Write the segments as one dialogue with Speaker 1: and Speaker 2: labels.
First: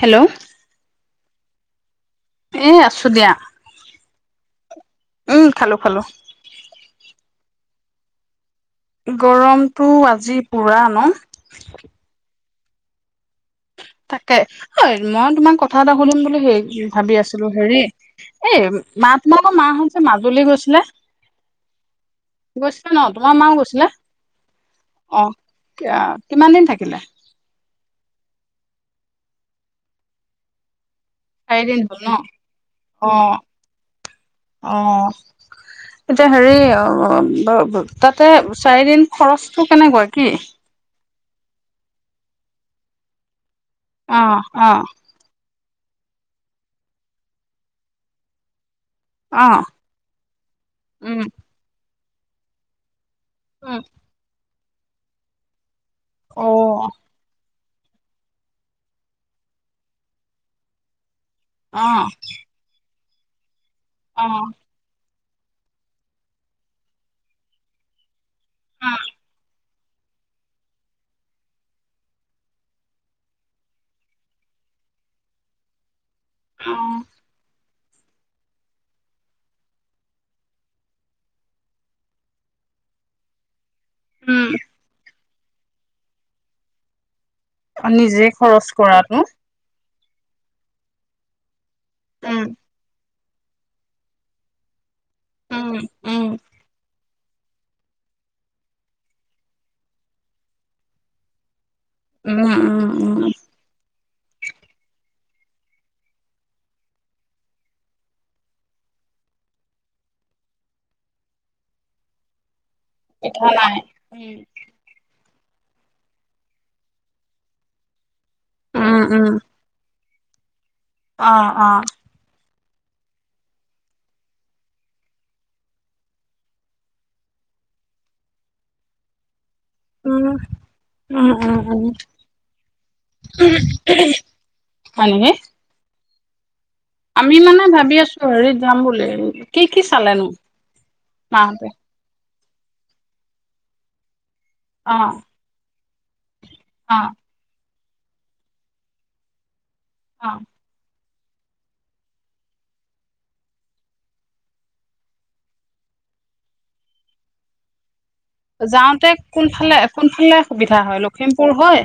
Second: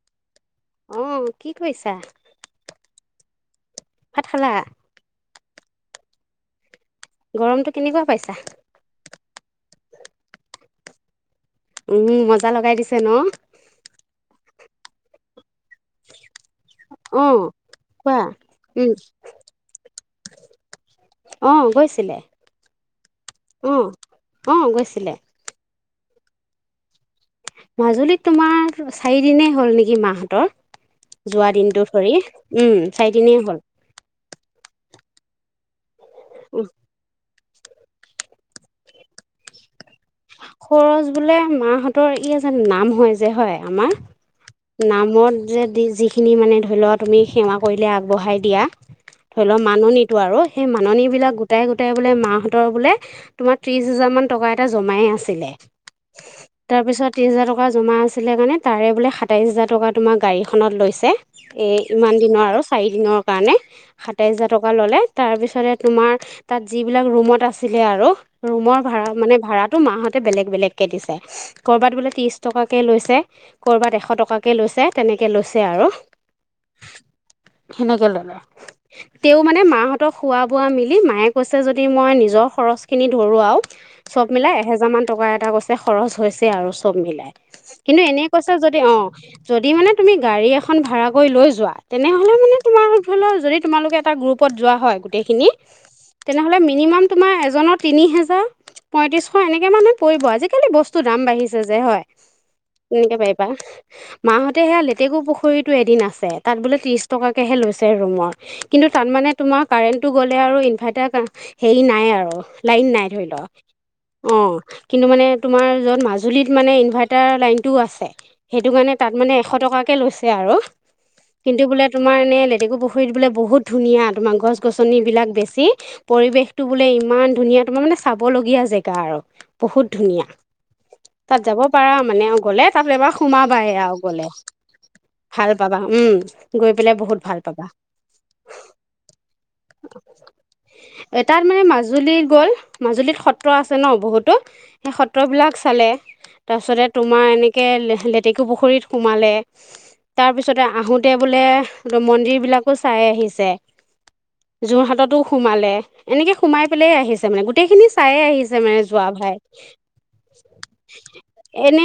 Speaker 1: Hello
Speaker 2: উম। কি কৰিছা?
Speaker 1: এ আছো দিয়া।
Speaker 2: ভাত খালা
Speaker 1: উম খালোঁ খালোঁ।
Speaker 2: গৰমতটো কেনেকুৱা পাইছা?
Speaker 1: গৰমতটো আজি পুৰা ন?
Speaker 2: [unintelligible] লগাই দিছে ন?
Speaker 1: তাকে, এই মই তোমাক কত কথা এটা সুধিম বুলি সেই ভাবি
Speaker 2: অঁ
Speaker 1: আছিলো হেৰি
Speaker 2: কোৱা
Speaker 1: এই
Speaker 2: উম
Speaker 1: মাঘ মাহত মাহঁত মাজুলী গৈছিলে?
Speaker 2: অও গৈছিলে,
Speaker 1: গৈছিলে ন তোমাৰ মাও
Speaker 2: অও অও গৈছিলে।
Speaker 1: কিয়, কিমান দিন থাকিলে?
Speaker 2: মাজুলীত তোমাৰ চাৰিদিনে হ'ল নেকি, মাহতৰ? যোৱা
Speaker 1: চাৰিদিন
Speaker 2: দিনটো
Speaker 1: হ'ল ন
Speaker 2: ধৰি উম, চাৰিদিনে হ'ল।
Speaker 1: অহ। এতিয়া হেৰি
Speaker 2: উ
Speaker 1: অ [unintelligible] তাতে চাৰিদিন খৰচটো কেনেকৈ?
Speaker 2: খৰচ বোলে মাহতৰ ই এজন নাম হয় যে হয়? আমাৰ
Speaker 1: অ অ
Speaker 2: নামত যে দিছে যিখিনি মানে ধৰিলোৱা তুমি, সেৱা কৰিলে আগবঢ়াই দিয়া। ধৰি
Speaker 1: অ
Speaker 2: লোৱা মাননীটো আৰু সেই মাননী
Speaker 1: উম
Speaker 2: বিলাক গোটাই গোটাই টে বোলে মাহতৰ বোলে তোমাক
Speaker 1: উম
Speaker 2: ত্ৰিশ হাজাৰমান টকা এটা জমাই আছিলে।
Speaker 1: অ
Speaker 2: তাৰ পিছত ত্ৰিশ [inaudible] টকা জমা আছিলে কাৰণে তাৰে বোলে সাতাইশ হাজাৰ টকা তোমাৰ গাড়ীখনত লৈছে, এ
Speaker 1: অ
Speaker 2: ইমান দিনৰ আৰু চাৰি দিনৰ পাৰানে?
Speaker 1: অ
Speaker 2: সাতাইশ হাজাৰ টকা ললে। তাৰ পিছতে তোমাৰ তাত যিবিলাক ৰুমত আছিলে আৰু ৰুমৰ ভাড়া মানে ভাড়াত তোৰ মাহতে বেলেগ বেলেগকে দিছে। কৰবাত বোলে ত্ৰিশ টকাকে লৈছে, কৰবাত এশ টকাকে লৈছে, তেনেকৈ লৈছে আৰু।
Speaker 1: অ।
Speaker 2: [unintelligible] তেওঁ মানে মা হতক খোৱা বোৱা মিলি মায়ে কৈছে যদি মই নিজৰ খৰচ খেনি ধৰো আৰু।
Speaker 1: উম
Speaker 2: মিলাই এহেজাৰ মান তগৰ এটা কৈছে খৰচ হৈছে, আৰু চব মিলাই। কিন্তু এনে
Speaker 1: নিজে
Speaker 2: কৈছে,
Speaker 1: খৰচ
Speaker 2: যদি অ',
Speaker 1: কৰাটো।
Speaker 2: যদি মানে তুমি গাড়ী এখন ভাড়া কৰি লৈ যোৱা। তেনেহলে
Speaker 1: উম,
Speaker 2: মানে তোমাৰ ধৰি লোৱা যদি তোমালোকে এটা গ্ৰুপত যোৱা হয়। এইখিনি
Speaker 1: উম, উম।
Speaker 2: তেনেহলে মিনিমাম তোমাৰ এজনৰ তিনি হেজাৰ? পঁয়ত্ৰিশ এনেকুৱা মানুহ পৰিব, আজিকালি বস্তুৰ দাম বাঢ়িছে। যে হয়,
Speaker 1: উম, উম,
Speaker 2: তেনেকে
Speaker 1: উম।
Speaker 2: পাৰিবা। মাহতে হে লেটেকু পুখুৰীটো এদিন আছে তাত বোলে তিৰিছ টকাকে লৈছে ৰুমৰ। কিন্তু তাত মানে তোমাৰ কাৰেণ্টটো গ'লে আৰু ইনভাৰ্টাৰ কা হেৰি নাই আৰু। লাইন নাই ধৰি লোৱা।
Speaker 1: পিঠা নাই, উম।
Speaker 2: অ', কিন্তু মানে তোমাৰ য'ত মাজুলীত মানে ইনভাৰ্টাৰ লাইনটোও আছে। সেইটো মানে
Speaker 1: উম,
Speaker 2: তাত মানে
Speaker 1: উম,
Speaker 2: এশ টকাকে লৈছে। সেয়া আৰু।
Speaker 1: অ',
Speaker 2: কিন্তু
Speaker 1: অ',
Speaker 2: বোলে তোমাৰ এনেই ডেকু পুখুৰীত বোলে বহুত ধুনীয়া তোমাৰ গছ গছনিবিলাক বেছি পৰিৱেশটো বোলে ইমান ধুনীয়া তোমাৰ মানে চাবলগীয়া জেগা আৰু বহুত
Speaker 1: উম,
Speaker 2: ধুনীয়া।
Speaker 1: উম,
Speaker 2: তাত
Speaker 1: উম,
Speaker 2: যাব
Speaker 1: উম।
Speaker 2: পাৰা। মানে, গলে তাত এবাৰ সোমাবা আৰু গলে
Speaker 1: হয় নেকি?
Speaker 2: ভাল পাবা। উম। গৈ পেলাই বহুত
Speaker 1: আমি
Speaker 2: ভাল পাবা
Speaker 1: মানে ভাবি আছিলো হেৰিত যাম বুলি কি কি চালানো
Speaker 2: এ
Speaker 1: মা
Speaker 2: তাত মানে
Speaker 1: হতে?
Speaker 2: মাজুলীত গ'ল মাজুলীত সত সএ আছে ন বহুতো। সেই
Speaker 1: অ',
Speaker 2: সত্ৰবিলাক চালে তাৰপিছতে
Speaker 1: অ',
Speaker 2: তোমাৰ এনেকে লেটেকু পুখুৰীত সোমালে। তাৰ
Speaker 1: অ',
Speaker 2: পিছতে আহোতে তেওঁ বোলে মন্দিৰবিলাকো চাই আহিছে। যোৰহাটতো সোমালে, এনেকৈ সোমাই পেলাই আহিছে মানে গোটেইখিনি চাই
Speaker 1: যাওঁতে কোনফালে কোনফালে সুবিধা হয় লখিমপুৰ হয়?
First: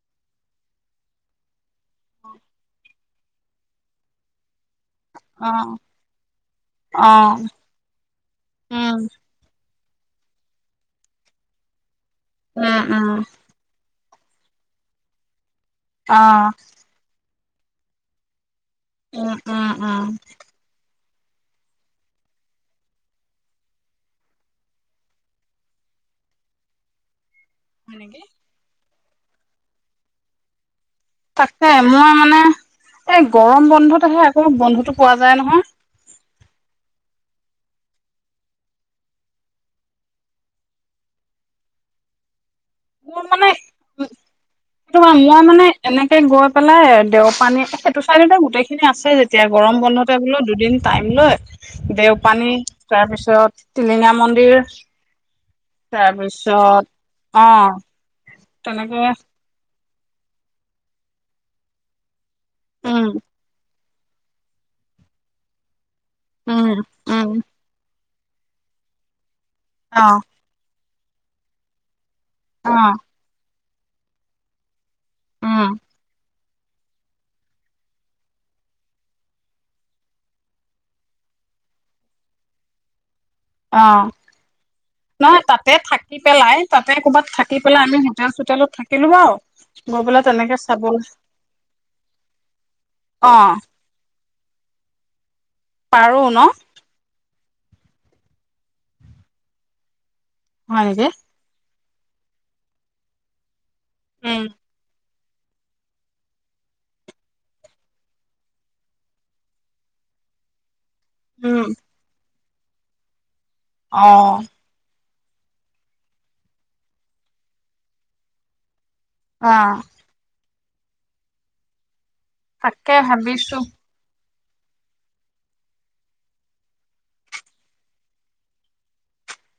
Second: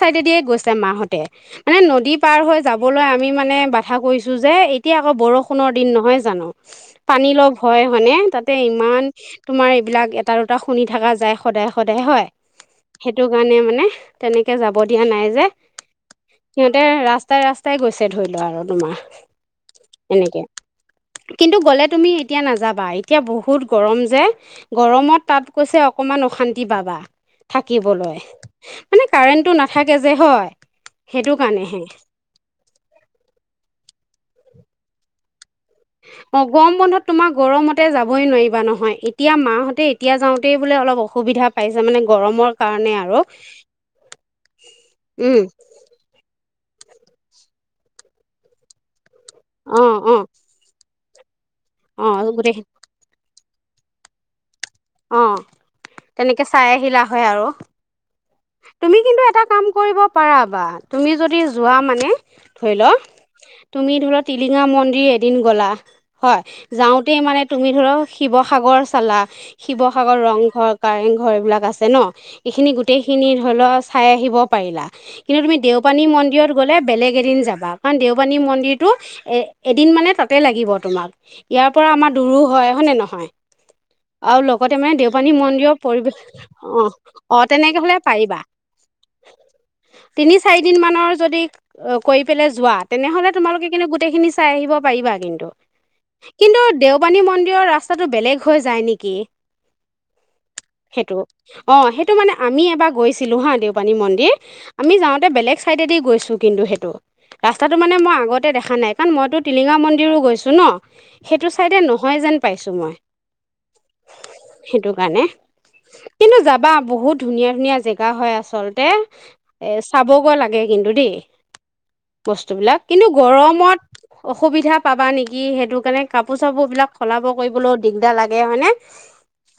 Speaker 2: ছাইদে দিয়ে গৈছে মাঁহতে, মানে নদী পাৰ হৈ যাবলৈ আমি মানে বাধা কৰিছোঁ যে এই কি, আকৌ বৰষুণৰ
Speaker 1: অ',
Speaker 2: দিন নহয় জানো? পানী
Speaker 1: অ',
Speaker 2: লগ হয় হয়নে, তাতে
Speaker 1: উম,
Speaker 2: ইমান তোমাৰ বিলাক এ তাৰোটা শুনি থাকা যায় সদায় সদ হয়,
Speaker 1: উম, উম,
Speaker 2: সেইটো কাৰণে মানে তেনেকে যাব দিয়া নাই যে।
Speaker 1: অ',
Speaker 2: সিহঁতে ৰাছ তাই ৰাস্তাই গৈছে ধৰি লও আৰু। তোমাৰ
Speaker 1: উম, উম, উম।
Speaker 2: এনেকে কিন্তু গ'লে তুমি এতিয়া নাযাবা, এতিয়া বহুত গৰম যে গৰমত। তাত কৈছে অকমান অশান্তি পাবা।
Speaker 1: হয়
Speaker 2: থাকিবলৈ।
Speaker 1: নেকি?
Speaker 2: মানে কাৰেণ্টটো নাথাকে যে হয়। সেইটো
Speaker 1: তাকে
Speaker 2: কাৰণেহে
Speaker 1: মই মানে, এই গৰম বন্ধত আহে তো বন্ধুতো পোৱা যায় নহয়।
Speaker 2: অ', গৰম বন্ধত তোমাৰ গৰমতে যাবই নোৱাৰিবা নহয়। এতিয়া মাহতে এতিয়া যাওঁতেই বোলে অলপ অসুবিধা পাইছে মানে গৰমৰ কাৰণে আৰু।
Speaker 1: সেইটো [unintelligible]
Speaker 2: উম
Speaker 1: মই মানে এনেকে গৈ পেলায়, দেও পানী এ, সেইটো চাইডতটো গোটেইখিনি আছেই এতিয়া গৰম
Speaker 2: অ
Speaker 1: বন্ধতে
Speaker 2: অ
Speaker 1: বোলো দুদিন টাইম লৈ দেও
Speaker 2: অঁ
Speaker 1: পানী,
Speaker 2: গোটেই
Speaker 1: তাৰপিছত টিলিঙা মন্দিৰ
Speaker 2: অঁ তেনেকৈ চাই
Speaker 1: তাৰপিছত,
Speaker 2: আহিলা হয় আৰু
Speaker 1: অ'।
Speaker 2: তুমি
Speaker 1: তেনেকে
Speaker 2: কিন্তু এটা কাম কৰিব পাৰা বা। তুমি যদি যোৱা মানে ধৰি ল
Speaker 1: উম
Speaker 2: তুমি ধৰা, টিলিঙা মন্দিৰ এদিন গ'লা। হয়।
Speaker 1: উম
Speaker 2: যাওঁতেই
Speaker 1: উম
Speaker 2: মানে তুমি ধৰক শিৱসাগৰ চালা
Speaker 1: অ
Speaker 2: শিৱসাগৰ, ৰংঘৰ কাৰেং ঘৰ এইবিলাক আছে ন! এইখিনি
Speaker 1: অ
Speaker 2: গোটেই ধৰি ল, চাই আহিব পাৰিলা। কিন্তু তুমি
Speaker 1: উম
Speaker 2: দেওপানী মন্দিৰত গ'লে বেলেগ এদিন যাবা। কাৰণ দেওপানী মন্দিৰটো এ-এদিন মানে তাতে লাগিব তোমাক ইয়াৰ পৰা আমাৰ দূৰো হয়, হয়নে নহয়।
Speaker 1: অ
Speaker 2: আৰু লগতে মানে দেওপানী
Speaker 1: নহয় তাতে
Speaker 2: মন্দিৰৰ
Speaker 1: থাকি
Speaker 2: পৰিৱেশ
Speaker 1: পেলাই
Speaker 2: অ',
Speaker 1: তাতে ক'ৰবাত
Speaker 2: অ',
Speaker 1: থাকি
Speaker 2: তেনেকে
Speaker 1: পেলাই
Speaker 2: হ'লে
Speaker 1: আমি হোটেল
Speaker 2: পাৰিবা।
Speaker 1: চোটেলত থাকিলো বাৰু গৈ পেলাই
Speaker 2: তিনি
Speaker 1: তেনেকে
Speaker 2: চাৰি দিন
Speaker 1: চাবলৈ
Speaker 2: মানৰ যদি কৰি পেলাই যোৱা তেনেহলে
Speaker 1: অ
Speaker 2: তোমালোকে কিন্তু গোটেখিন নি চাই আহিব পাৰিবা কিন্তু।
Speaker 1: পাৰো ন
Speaker 2: কিন্তু দেওপানী মন্দিৰ ৰাস্তাটো বেলেগ হৈ যায় নেকি।
Speaker 1: হয় নেকি
Speaker 2: সেইটো অ'। সেইটো মানে আমি এবাৰ গৈছিলো হা দেউ দেওঁপানী মন্দিৰ।
Speaker 1: উম
Speaker 2: আমি যাওঁ বেলেগ চাইডেদি গৈছোঁ কিন্তু সেইটো ৰাস্তাটো মানে মই আগতে দেখা নাই। কাৰণ মইতো টিলিঙা মন্দিৰো গৈছোঁ ন। সেইটো
Speaker 1: উম
Speaker 2: চাইডে নহয় যেন পাইছোঁ মই।
Speaker 1: অ
Speaker 2: সেইটো কাৰণে কিন্তু যাবা বহুত ধুনীয়া ধুনীয়া জেগা হয় আচলতে।
Speaker 1: অ
Speaker 2: এ চাবগৈ লাগে। কিন্তু দেই বস্তুবিলাক।
Speaker 1: তাকে
Speaker 2: কিন্তু
Speaker 1: ভাবিছো
Speaker 2: গৰমত অসুবিধা পাবা নেকি সেইটো কাৰণে কাপোৰ চাপোৰ বিলাক সলাব কৰিবলৈও দিগদাৰ লাগে হয়নে?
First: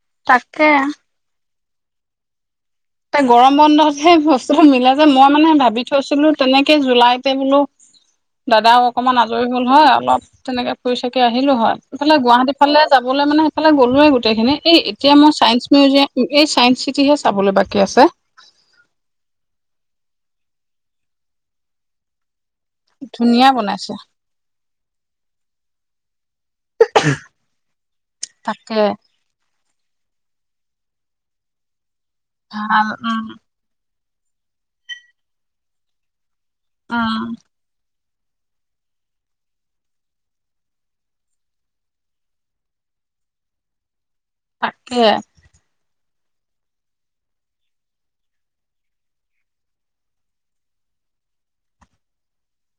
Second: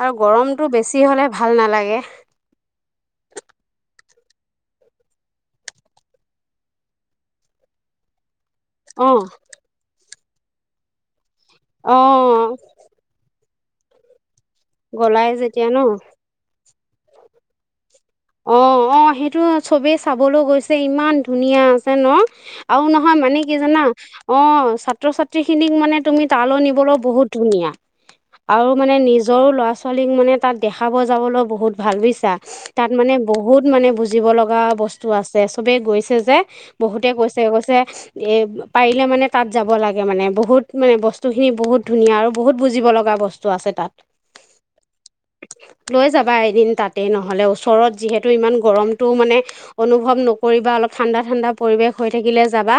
Speaker 2: আৰু
Speaker 1: তাকে
Speaker 2: গৰমতটো বেছি হলে ভাল নালাগে। এহ
Speaker 1: গৰম বন্ধতহে বস্তুবোৰ মিলে যে। মই মানে ভাবি থৈছিলো তেনেকে জুলাইতে বোলো দাদাও
Speaker 2: অ
Speaker 1: অকমান আজৰি হ'ল হয় অলপ তেনেকে ফুৰি-চাকি আহিলো হয়।
Speaker 2: অ
Speaker 1: ইফালে গুৱাহাটী ফালে যাবলৈ মানে সেইফালে গলোয়েই গোটেইখিনি। এই এতিয়া
Speaker 2: গলাই
Speaker 1: মই চাইন্স
Speaker 2: যেতিয়া ন
Speaker 1: মিউজিয়াম এই চাইন্স সেইটোহে চাবলৈ বাকী কি আছে?
Speaker 2: অ' অ' সেইটো চবেই চাবলৈ গৈছে ইমান ধুনীয়া আছে ন। আৰু নহয় মানে
Speaker 1: ধুনীয়া
Speaker 2: কি জানা
Speaker 1: বনাইছে
Speaker 2: অ' ছাত্ৰ-ছাত্ৰী খিনিক মানে তুমি তালৈ নিবলৈও বহুত ধুনীয়া আৰু
Speaker 1: তাকে
Speaker 2: মানে নিজৰো ল'ৰা ছোৱালীক মানে তাত দেখাব যাবলৈ বহুত ভাল বুইছে। চাহ
Speaker 1: ভাল
Speaker 2: মানে
Speaker 1: উম
Speaker 2: বহুত মানে [unintelligible] বুজিব লগা বস্তু আছে সবেই গৈছে যে। বহুতে
Speaker 1: উম
Speaker 2: কৈছে, কৈছে এ পাৰিলে মানে তাত যাব লাগে মানে বহুত মানে বস্তুখিনি বহুত ধুনীয়া আৰু বহুত বুজিব লগা বস্তু আছে তাত।
Speaker 1: তাকে
Speaker 2: লৈ যাবা এদিন তাতে নহলেই ওচৰত যিহেতু ইমান গৰমটো মানে অনুভৱ নকৰিবা অলপ ঠাণ্ডা ঠাণ্ডা পৰিৱেশ হৈ থাকিলে যাবা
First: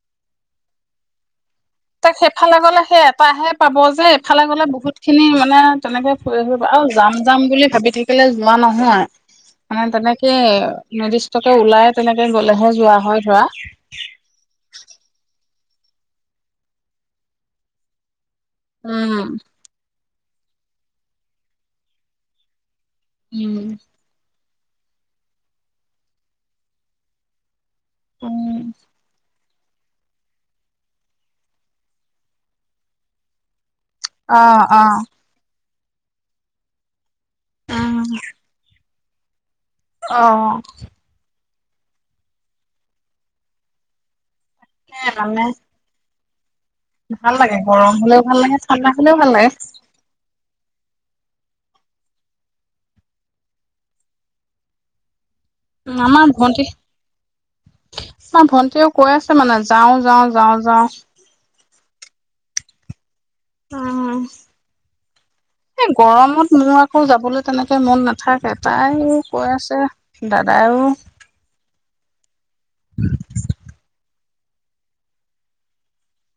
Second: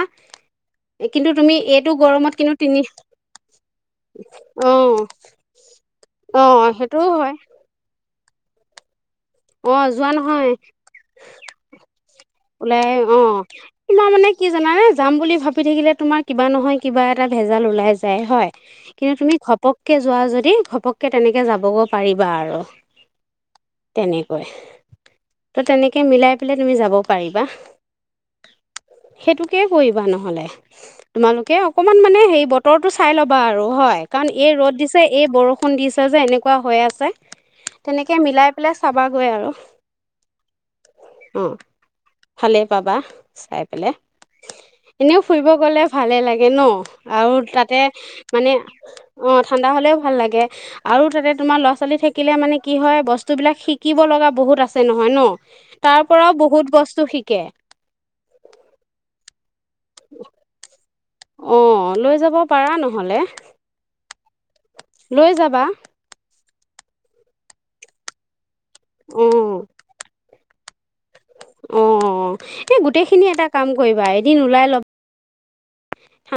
Speaker 2: কিন্তু তুমি এইটো
Speaker 1: তাক
Speaker 2: গৰমত কিন্তু
Speaker 1: সেইফালে
Speaker 2: তিনি
Speaker 1: গলে সেই এটাহে পাব যে এইফালে গলে বহুত
Speaker 2: অঁ
Speaker 1: খিনি মানে তেনেকে
Speaker 2: অঁ
Speaker 1: আৰু
Speaker 2: সেইটোও
Speaker 1: যাম
Speaker 2: হয়
Speaker 1: যাম বুলি ভাবি থাকি [unintelligible] যোৱা নহয় মানে
Speaker 2: অঁ যোৱা
Speaker 1: তেনেকে
Speaker 2: নহয়
Speaker 1: নিৰ্দিষ্টকে ওলাই তেনেকে গলেহে
Speaker 2: ওলাই
Speaker 1: যোৱা
Speaker 2: অ
Speaker 1: হয় ধৰা।
Speaker 2: তোমাৰ মানে কি জানানে যাম বুলি ভাবি থাকিলে তোমাৰ কিবা নহয় কিবা এটা ভেজাল ওলাই যায় হয় কিন্তু
Speaker 1: উম,
Speaker 2: তুমি ঘপক যোৱা যদি ঘপককে তেনেকে যাবগৈ পাৰিবা আৰু
Speaker 1: উম
Speaker 2: তেনেকৈ, তহ তেনেকে মিলাই পেলাই তুমি যাব পাৰিবা
Speaker 1: উম
Speaker 2: সেইটোকে কৰিবা নহলে তোমালোকে অকণমান মানে হেৰি বতৰটো চাই লবা আৰু হয়। কাৰণ এই
Speaker 1: অ',
Speaker 2: ৰদ
Speaker 1: অ',
Speaker 2: দিছে এই বৰষু দিছে যে এনেকুৱা হৈ আছে তেনেকে মিলাই চাবাগৈ আৰু
Speaker 1: অ
Speaker 2: অ ভালেই পাবা চাই পেলাই
Speaker 1: সেই
Speaker 2: এনেও
Speaker 1: মানে
Speaker 2: ফুৰিব গলে ভালে লাগে হনো অ
Speaker 1: ভাল
Speaker 2: আৰু
Speaker 1: লাগে
Speaker 2: তাতে
Speaker 1: গৰম হলেও ভাল
Speaker 2: মানে
Speaker 1: লাগে ঠাণ্ডা হলেও ভাল
Speaker 2: অ
Speaker 1: লাগে।
Speaker 2: ঠাণ্ডা হলেও ভাল লাগে। আৰু তাতে তোমাৰ লৰা ছোৱালী থাকিলে মানে কি হয় বস্তু বস্তুবিলাক শিকিব লগা বহুত আছে নহয় ন তাৰ পৰাও
Speaker 1: আমাৰ ভন্টি,
Speaker 2: বহুত বস্তু শিকে
Speaker 1: আমাৰ ভন্টীয়েও কৈ আছে মানে আজ যাওঁ যাওঁ যাওঁ যাওঁ
Speaker 2: অঁ লৈ যাব পাৰা নহলে।
Speaker 1: উম
Speaker 2: লৈ যাবা
Speaker 1: এই গৰমত মোৰ আকৌ যাবলৈ তেনেকে মন নাথাকে তাই কৈ
Speaker 2: অঁ
Speaker 1: আছে দা [unintelligible]
Speaker 2: অঁ এই গোটেই খিনি এটা কাম কৰিবা এই দিন ওলাই লওক।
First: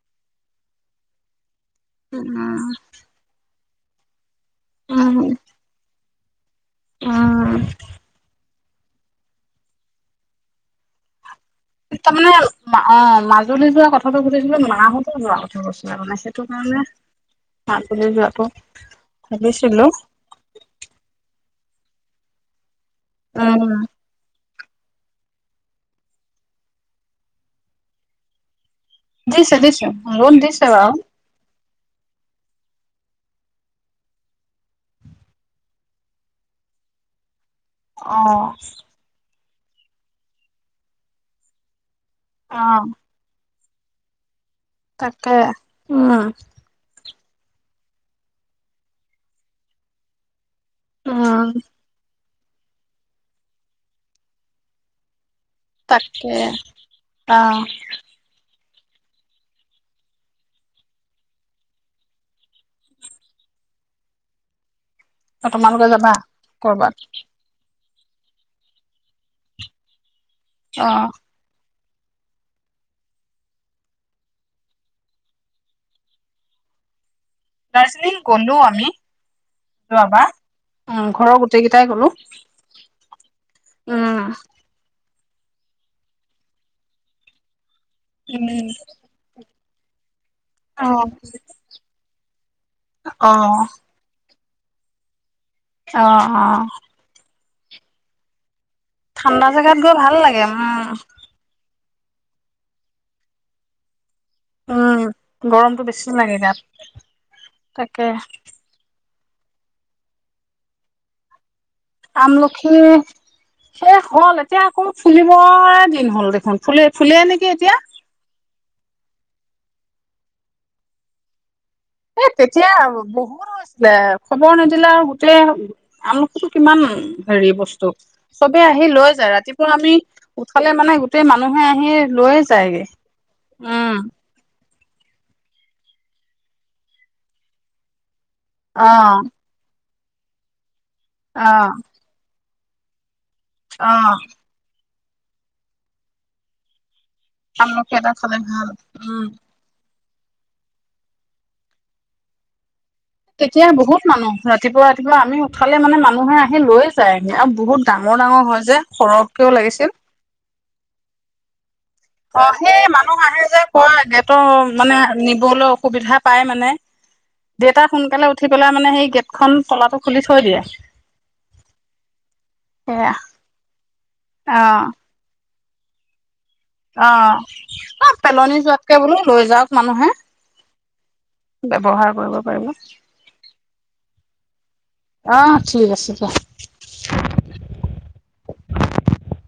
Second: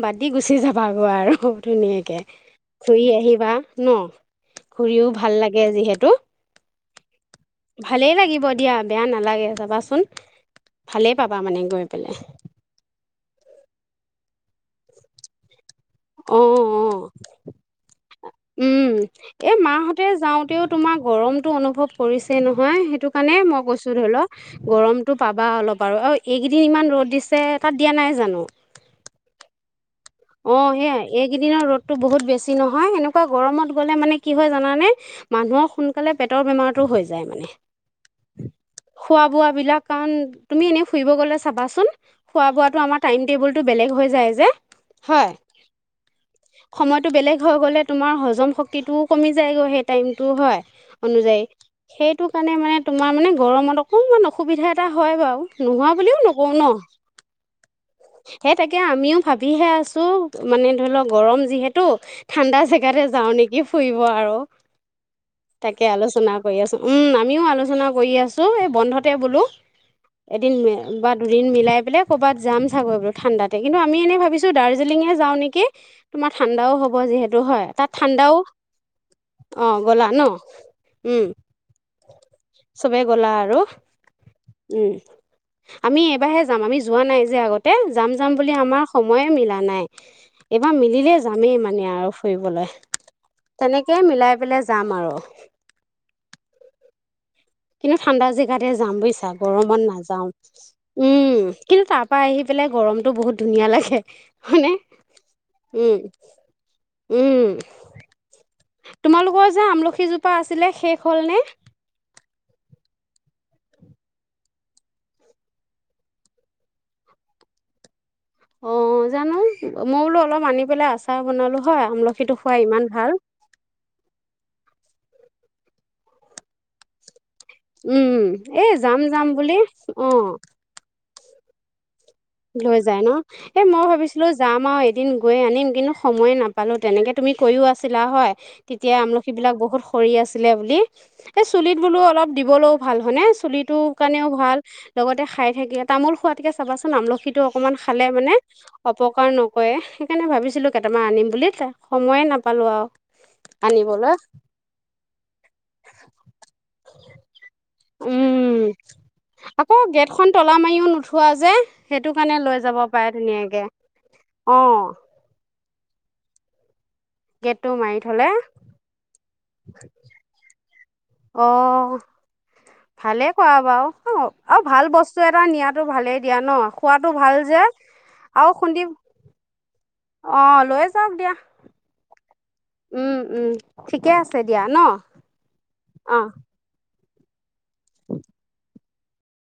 Speaker 2: বাটদি গুচি যাবাগৈ আৰু ধুনীয়াকে
Speaker 1: উম,
Speaker 2: ঘূৰি আহিবা। ন? ঘূৰিও
Speaker 1: উম,
Speaker 2: ভাল লাগে যিহেতু।
Speaker 1: উম,
Speaker 2: ভালেই লাগিব। দিয়া বেয়া নালাগে যাবাচোন ভালে পা
Speaker 1: তাৰ মানে অ মাজুলী যোৱা কথাটো সুধিছিলো মা সতো যোৱা কথা কৈছে।
Speaker 2: অ-অ
Speaker 1: মাজুলী যোৱাটো
Speaker 2: উম এ
Speaker 1: ভাবিছিলো
Speaker 2: মাহঁতে যাওঁতেও তোমাৰ গৰম অনুভৱ কৰিছেই নহয় সেই সেইটো কাৰণে মই
Speaker 1: উম
Speaker 2: কৈছোঁ ধৰি ল গৰমতটো পাবা অলপ আৰু আৰু এইকেইদিন ইমান ৰদ দিছে তাত দিয়া নাই জানো?
Speaker 1: দিছে-দিছে।
Speaker 2: অ এয়াই এই কেইদিনৰ ৰদ টো বহুত বেছি নহয় এনেকুৱা গৰমত গলে মানে কি হয় জানানে মানুহৰ সোনকালে পেটৰ বেমাৰটো হৈ যায় মানে।
Speaker 1: অ
Speaker 2: বিলাক কাৰণ, তুমি এনেই ফুৰিব গলে চাবাচোন। খোৱা
Speaker 1: অ
Speaker 2: বোৱাতটো আমাৰ টাইম টেবুল [unintelligible] বেলেগ হৈ যায় যে। হয়
Speaker 1: তাকে উম
Speaker 2: সময়টো বেলেগ হৈ গলে তোমাৰ হজম শক্তিটোও কমি যায়গৈ সেই টাইমটো হয়। অনুযায়ী
Speaker 1: উম
Speaker 2: সেই সেইটো কাৰণে মানে তোমাৰ মানে গৰমত অকণমান অসুবিধা এটা হয় বাৰু। নোহোৱা বুলিও
Speaker 1: তাকে
Speaker 2: নকওঁ ন?
Speaker 1: অ
Speaker 2: হেত তাকে আমিও ভাবিহে আ [unintelligible] মানে ধৰি লওক গৰম যিহেতু ঠাণ্ডা জেগাতে যাওঁ নেকি ফুৰিব আৰু তাকে
Speaker 1: তোমালোকে যাবা
Speaker 2: আলোচনা কৰি আছোঁ,
Speaker 1: কৰ'বাত
Speaker 2: উম আমিও আলোচনা কৰি আছোঁ এই বন্ধতে বোলো। এদিন
Speaker 1: অ
Speaker 2: বা দুদিন মিলাই বোলে কবাত য চাগৈ এইো ঠাণ্ডা কিন্তু আমি এনে ভাবিছোঁ দা দাৰ্জিলিংঙেই যাওঁ নেকি? তোমাৰ ঠাণ্ডাও হব যিহে আৰু হয় তাত
Speaker 1: দাৰ্জিলিং
Speaker 2: ঠাণ্ডাও।
Speaker 1: গ'লো আমি
Speaker 2: অ, গলা ন?
Speaker 1: যোৱাবাৰ
Speaker 2: উম,
Speaker 1: ঘৰৰ গোটেই কেইটাই গ'লো
Speaker 2: চবে গলা আৰু
Speaker 1: উম
Speaker 2: উম আমি এইবাৰহে যাম, আমি যোৱা নাই যে আগত। তে যাম-যাম
Speaker 1: উম
Speaker 2: বুলি আমাৰ সময়ে মিলা নাই। এইবাৰ
Speaker 1: অ
Speaker 2: মিলিলে যামেই মানে আৰু ফুৰিবলৈ।
Speaker 1: অ
Speaker 2: তেনেকে মিলাই পেলাই যাম আৰু
Speaker 1: অ', অ।
Speaker 2: কিনো ঠাণ্ডা যে তাতে যাম বুজিছা
Speaker 1: ঠাণ্ডা জেগাত
Speaker 2: গৰমত
Speaker 1: গৈ ভাল
Speaker 2: নাযাও,
Speaker 1: লাগে উম
Speaker 2: উম। কিন্তু তাৰ পৰা আহি পেলাই গৰমতটো বহুত ধুনীয়া লাগে। হয়নে
Speaker 1: উম, গৰমতটো
Speaker 2: উম
Speaker 1: বেছি লাগে তাত,
Speaker 2: উম
Speaker 1: তাকেই।
Speaker 2: তোমালোকৰ যে আমলখিজোপা আছিলে শেষ হ'লনে?
Speaker 1: আমলখি শেষ হল, এতিয়া আকৌ ফুলিবয়েই দিন হল দেখোন। ফুলে, ফুলেই নেকি এতিয়া।
Speaker 2: অ', জানো। মই বোলো অলপ আনি পেলাই আচাৰ বনালো হয়
Speaker 1: এ,
Speaker 2: আমলখিটো খোৱা
Speaker 1: তেতিয়া
Speaker 2: ইমান ভাল
Speaker 1: বহুত হৈছিলে খবৰ নদ জিলাৰ গোটেই আমলখিটো কিমান হেৰি বস্তু
Speaker 2: উম,
Speaker 1: চবে
Speaker 2: এ
Speaker 1: আহি
Speaker 2: যাম
Speaker 1: লৈ
Speaker 2: যাম
Speaker 1: যায়,
Speaker 2: বুলি
Speaker 1: ৰাতিপুৱা আমি
Speaker 2: অ'
Speaker 1: উঠালে মানে গো তাতে মানুহে আহি লৈয়ে
Speaker 2: লৈ
Speaker 1: যায়গে
Speaker 2: যায় ন? এ, মই
Speaker 1: উম
Speaker 2: ভাবিছিলো যাম আৰু এ এদিন গৈ আনিম কিন্তু সময়ে নাপালোঁ, তেনেকৈ তুমি কৰিও আছিলা হয়।
Speaker 1: অ
Speaker 2: তেতিয়া আমলখিবিলাক বহুত কৰি আছিলে বুলি। এ,
Speaker 1: অ
Speaker 2: চুলিত বোলো অলপ দিবলৈও ভাল হয়নে, চো চুলিটোৰ
Speaker 1: অ
Speaker 2: কাৰণেও ভাল। লগতে খাই থাকিলে তামোল খোৱাতকে চাবা [unintelligible] সিটো অকণমান
Speaker 1: আমলখি
Speaker 2: খালে
Speaker 1: এটা
Speaker 2: মানে,
Speaker 1: ভাল উম
Speaker 2: অপকাৰ নকৰে। সেইকাৰণে ভাবিছিলোঁ কেইটামান আনিম বুলি, ত, সময়ে নাপালো আৰু
Speaker 1: তেতিয়া বহুত
Speaker 2: আনিবলৈ
Speaker 1: মানুহ, ৰাতিপুৱা ৰাতিপুৱা আমি উঠালে মানে মানুহে আহি লৈয়ে যায় আৰু বহুত ডাঙৰ ডাঙৰ হয়
Speaker 2: উম,
Speaker 1: যে, সৰহকৈও
Speaker 2: আকৌ
Speaker 1: লাগিছিল।
Speaker 2: গেটখন তলা মাৰিও নুঠোৱা যে সেইটো কাৰণে
Speaker 1: অ',
Speaker 2: লৈ যাব
Speaker 1: সেই
Speaker 2: পাৰে
Speaker 1: মানুহ আহে
Speaker 2: ধুনীয়াকে
Speaker 1: যে কোৱা গেটৰ
Speaker 2: অ',
Speaker 1: মানে নিবলৈ সুবিধা পায় মানে।
Speaker 2: গেটটো
Speaker 1: দেউতা
Speaker 2: মাৰি থলে।
Speaker 1: সোনকালে
Speaker 2: অ',
Speaker 1: উঠি পেলাই মানে সেই গেটখন তলাটো খুলি থৈ দিয়ে সেয়া
Speaker 2: ভালেই কআ বাৰু অ', আৰু ভাল বস্তু এটা নিয়াত ভালেই। দিয়া ন খোৱাটো
Speaker 1: অ',
Speaker 2: ভাল যে
Speaker 1: অ',
Speaker 2: আৰু
Speaker 1: পেলনি
Speaker 2: খুন্দি
Speaker 1: যোৱাতকে বোলো লৈ যাওক মানুহে।
Speaker 2: অ', লৈ যাওক দিয়া
Speaker 1: ব্যৱহাৰ কৰিব কৰিব,
Speaker 2: উম, উম, ঠিকে আছে দিয়া ন
Speaker 1: অ', ঠিক আছে
Speaker 2: অ'।
Speaker 1: দিয়া।